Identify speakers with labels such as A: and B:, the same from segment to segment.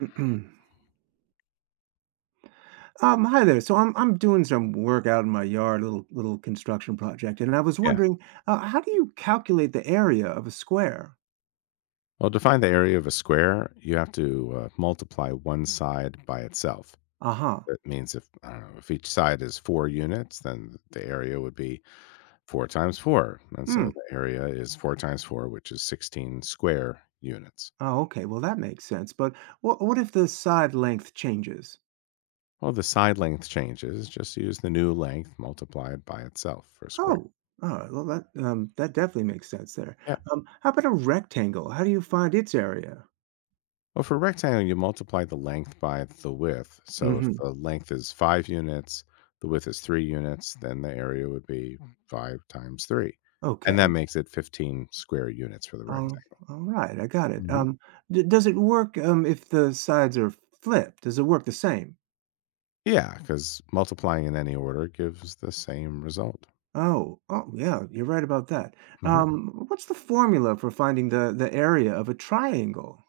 A: Hi there. So I'm doing some work out in my yard, little construction project, and I was
B: Yeah.
A: wondering, how do you calculate the area of a square?
B: Well, to find the area of a square, you have to, multiply one side by itself.
A: Uh-huh.
B: That means if, I don't know, if each side is 4 units, then the area would be 4 times 4, and
A: Hmm.
B: so the area is 4 times 4, which is 16 square units.
A: Oh, okay. Well, that makes sense. But what if the side length changes?
B: Well, the side length changes, just use the new length multiplied by itself for a square.
A: Oh. All right. Well, that definitely makes sense there.
B: Yeah.
A: How about a rectangle? How do you find its area?
B: Well, for a rectangle, you multiply the length by the width. So if
A: Mm-hmm.
B: the length is 5 units, the width is 3 units, then the area would be 5 times 3. And that
A: Okay.
B: makes it 15 square units for the
A: Um,
B: rectangle.
A: all right. I got it.
B: Mhm.
A: D does it work if the sides are flipped? Does it work the same?
B: Yeah, because multiplying in any order gives the same result.
A: Oh, oh yeah, you're right about that.
B: Mhm.
A: What's the formula for finding the area of a triangle?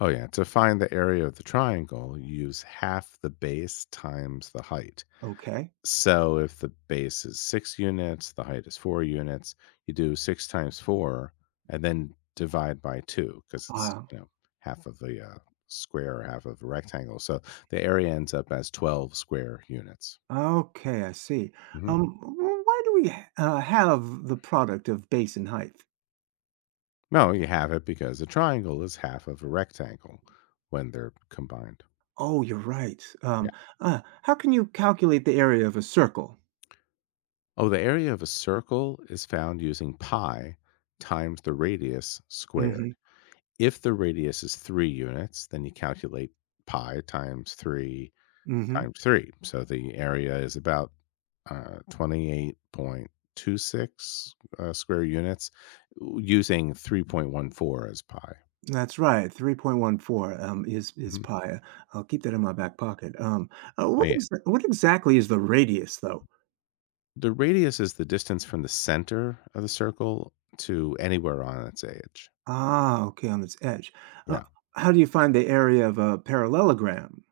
B: Oh, yeah. To find the area of the triangle, use half the base times the height.
A: Okay.
B: So if the base is 6 units, the height is 4 units, you do 6 times 4 and then divide by two because it's,
A: Uh,
B: you know, half of the square or half of a rectangle. So the area ends up as 12 square units.
A: okay, I see.
B: hmm
A: Why do we have the product of base and height?
B: No, you have it because a triangle is half of a rectangle when they're combined.
A: Oh, you're right.
B: Yeah.
A: How can you calculate the area of a circle?
B: Oh, the area of a circle is found using pi times the radius squared.
A: Mm-hmm.
B: If the radius is 3 units, then you calculate pi times 3
A: Mm-hmm.
B: times 3. So the area is about, 28.26, square units u using 3.14 as pi.
A: That's right. 3.14 is
B: Mhm.
A: pi. I'll keep that in my back pocket.
B: Oh, yeah.
A: What exactly is the radius, though?
B: The radius is the distance from the center of the circle to anywhere on its edge.
A: Ah, okay, on its edge. Uh,
B: Yeah.
A: how do you find the area of a parallelogram?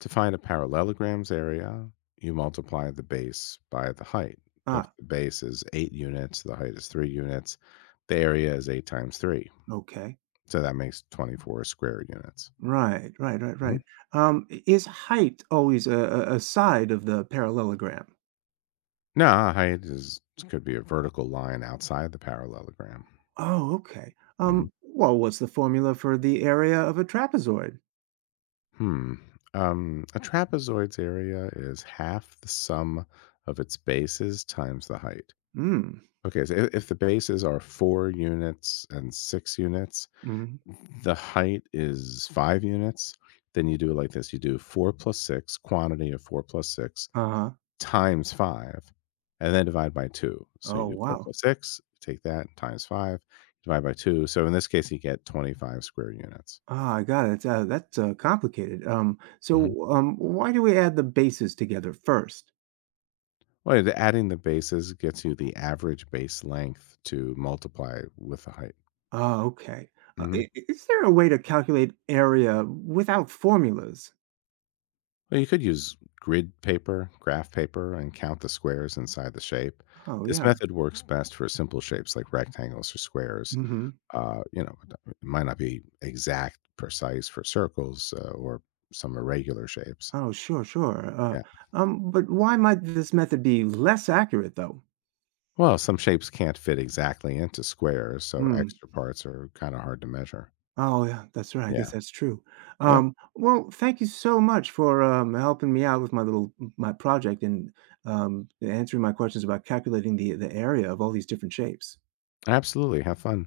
B: To find a parallelogram's area, you multiply the base by the height. If
A: Ah,
B: the base is 8 units, the height is 3 units, the area is 8 times 3.
A: okay.
B: So that makes 24 square units.
A: Right, right, right, right.
B: Mhm.
A: Is height always a side of the parallelogram?
B: Now, height is could be a vertical line outside the parallelogram.
A: Oh, okay.
B: Mhm.
A: Well, what's the formula for the area of a trapezoid?
B: Hmm. A trapezoid's area is half the sum of its bases times the height.
A: Hmm.
B: Okay, so if the bases are 4 units and 6 units.
A: Mm-hmm.
B: The height is 5 units. Then you do it like this, you do 4 plus 6, quantity of 4 plus 6
A: Uh-huh.
B: times 5, and then divide by 2. So
A: Oh,
B: you do 4
A: wow.
B: plus 6, take that times 5, divide by 2. So in this case, you get 25 square units.
A: Ah, I got it. That's complicated. Um,
B: Mhm.
A: so, um, why do we add the bases together first?
B: Well, the adding the bases gets you the average base length to multiply with the height.
A: Oh, okay.
B: Mhm.
A: I is there a way to calculate area without formulas?
B: Well, you could use grid paper, graph paper, and count the squares inside the shape.
A: Oh,
B: This
A: yeah.
B: method works best for simple shapes like rectangles or squares.
A: Mhm.
B: Uh, you know, it might not be exact, precise for circles or some irregular shapes.
A: Oh, sure, sure.
B: Yeah.
A: But why might this method be less accurate, though?
B: Well, some shapes can't fit exactly into squares, so
A: Hmm.
B: extra parts are kind of hard to measure.
A: Oh, yeah, that's right. I guess
B: Yeah.
A: that's true.
B: Yep.
A: Well, thank you so much for helping me out with my project and answering my questions about calculating the area of all these different shapes.
B: Absolutely. Have fun.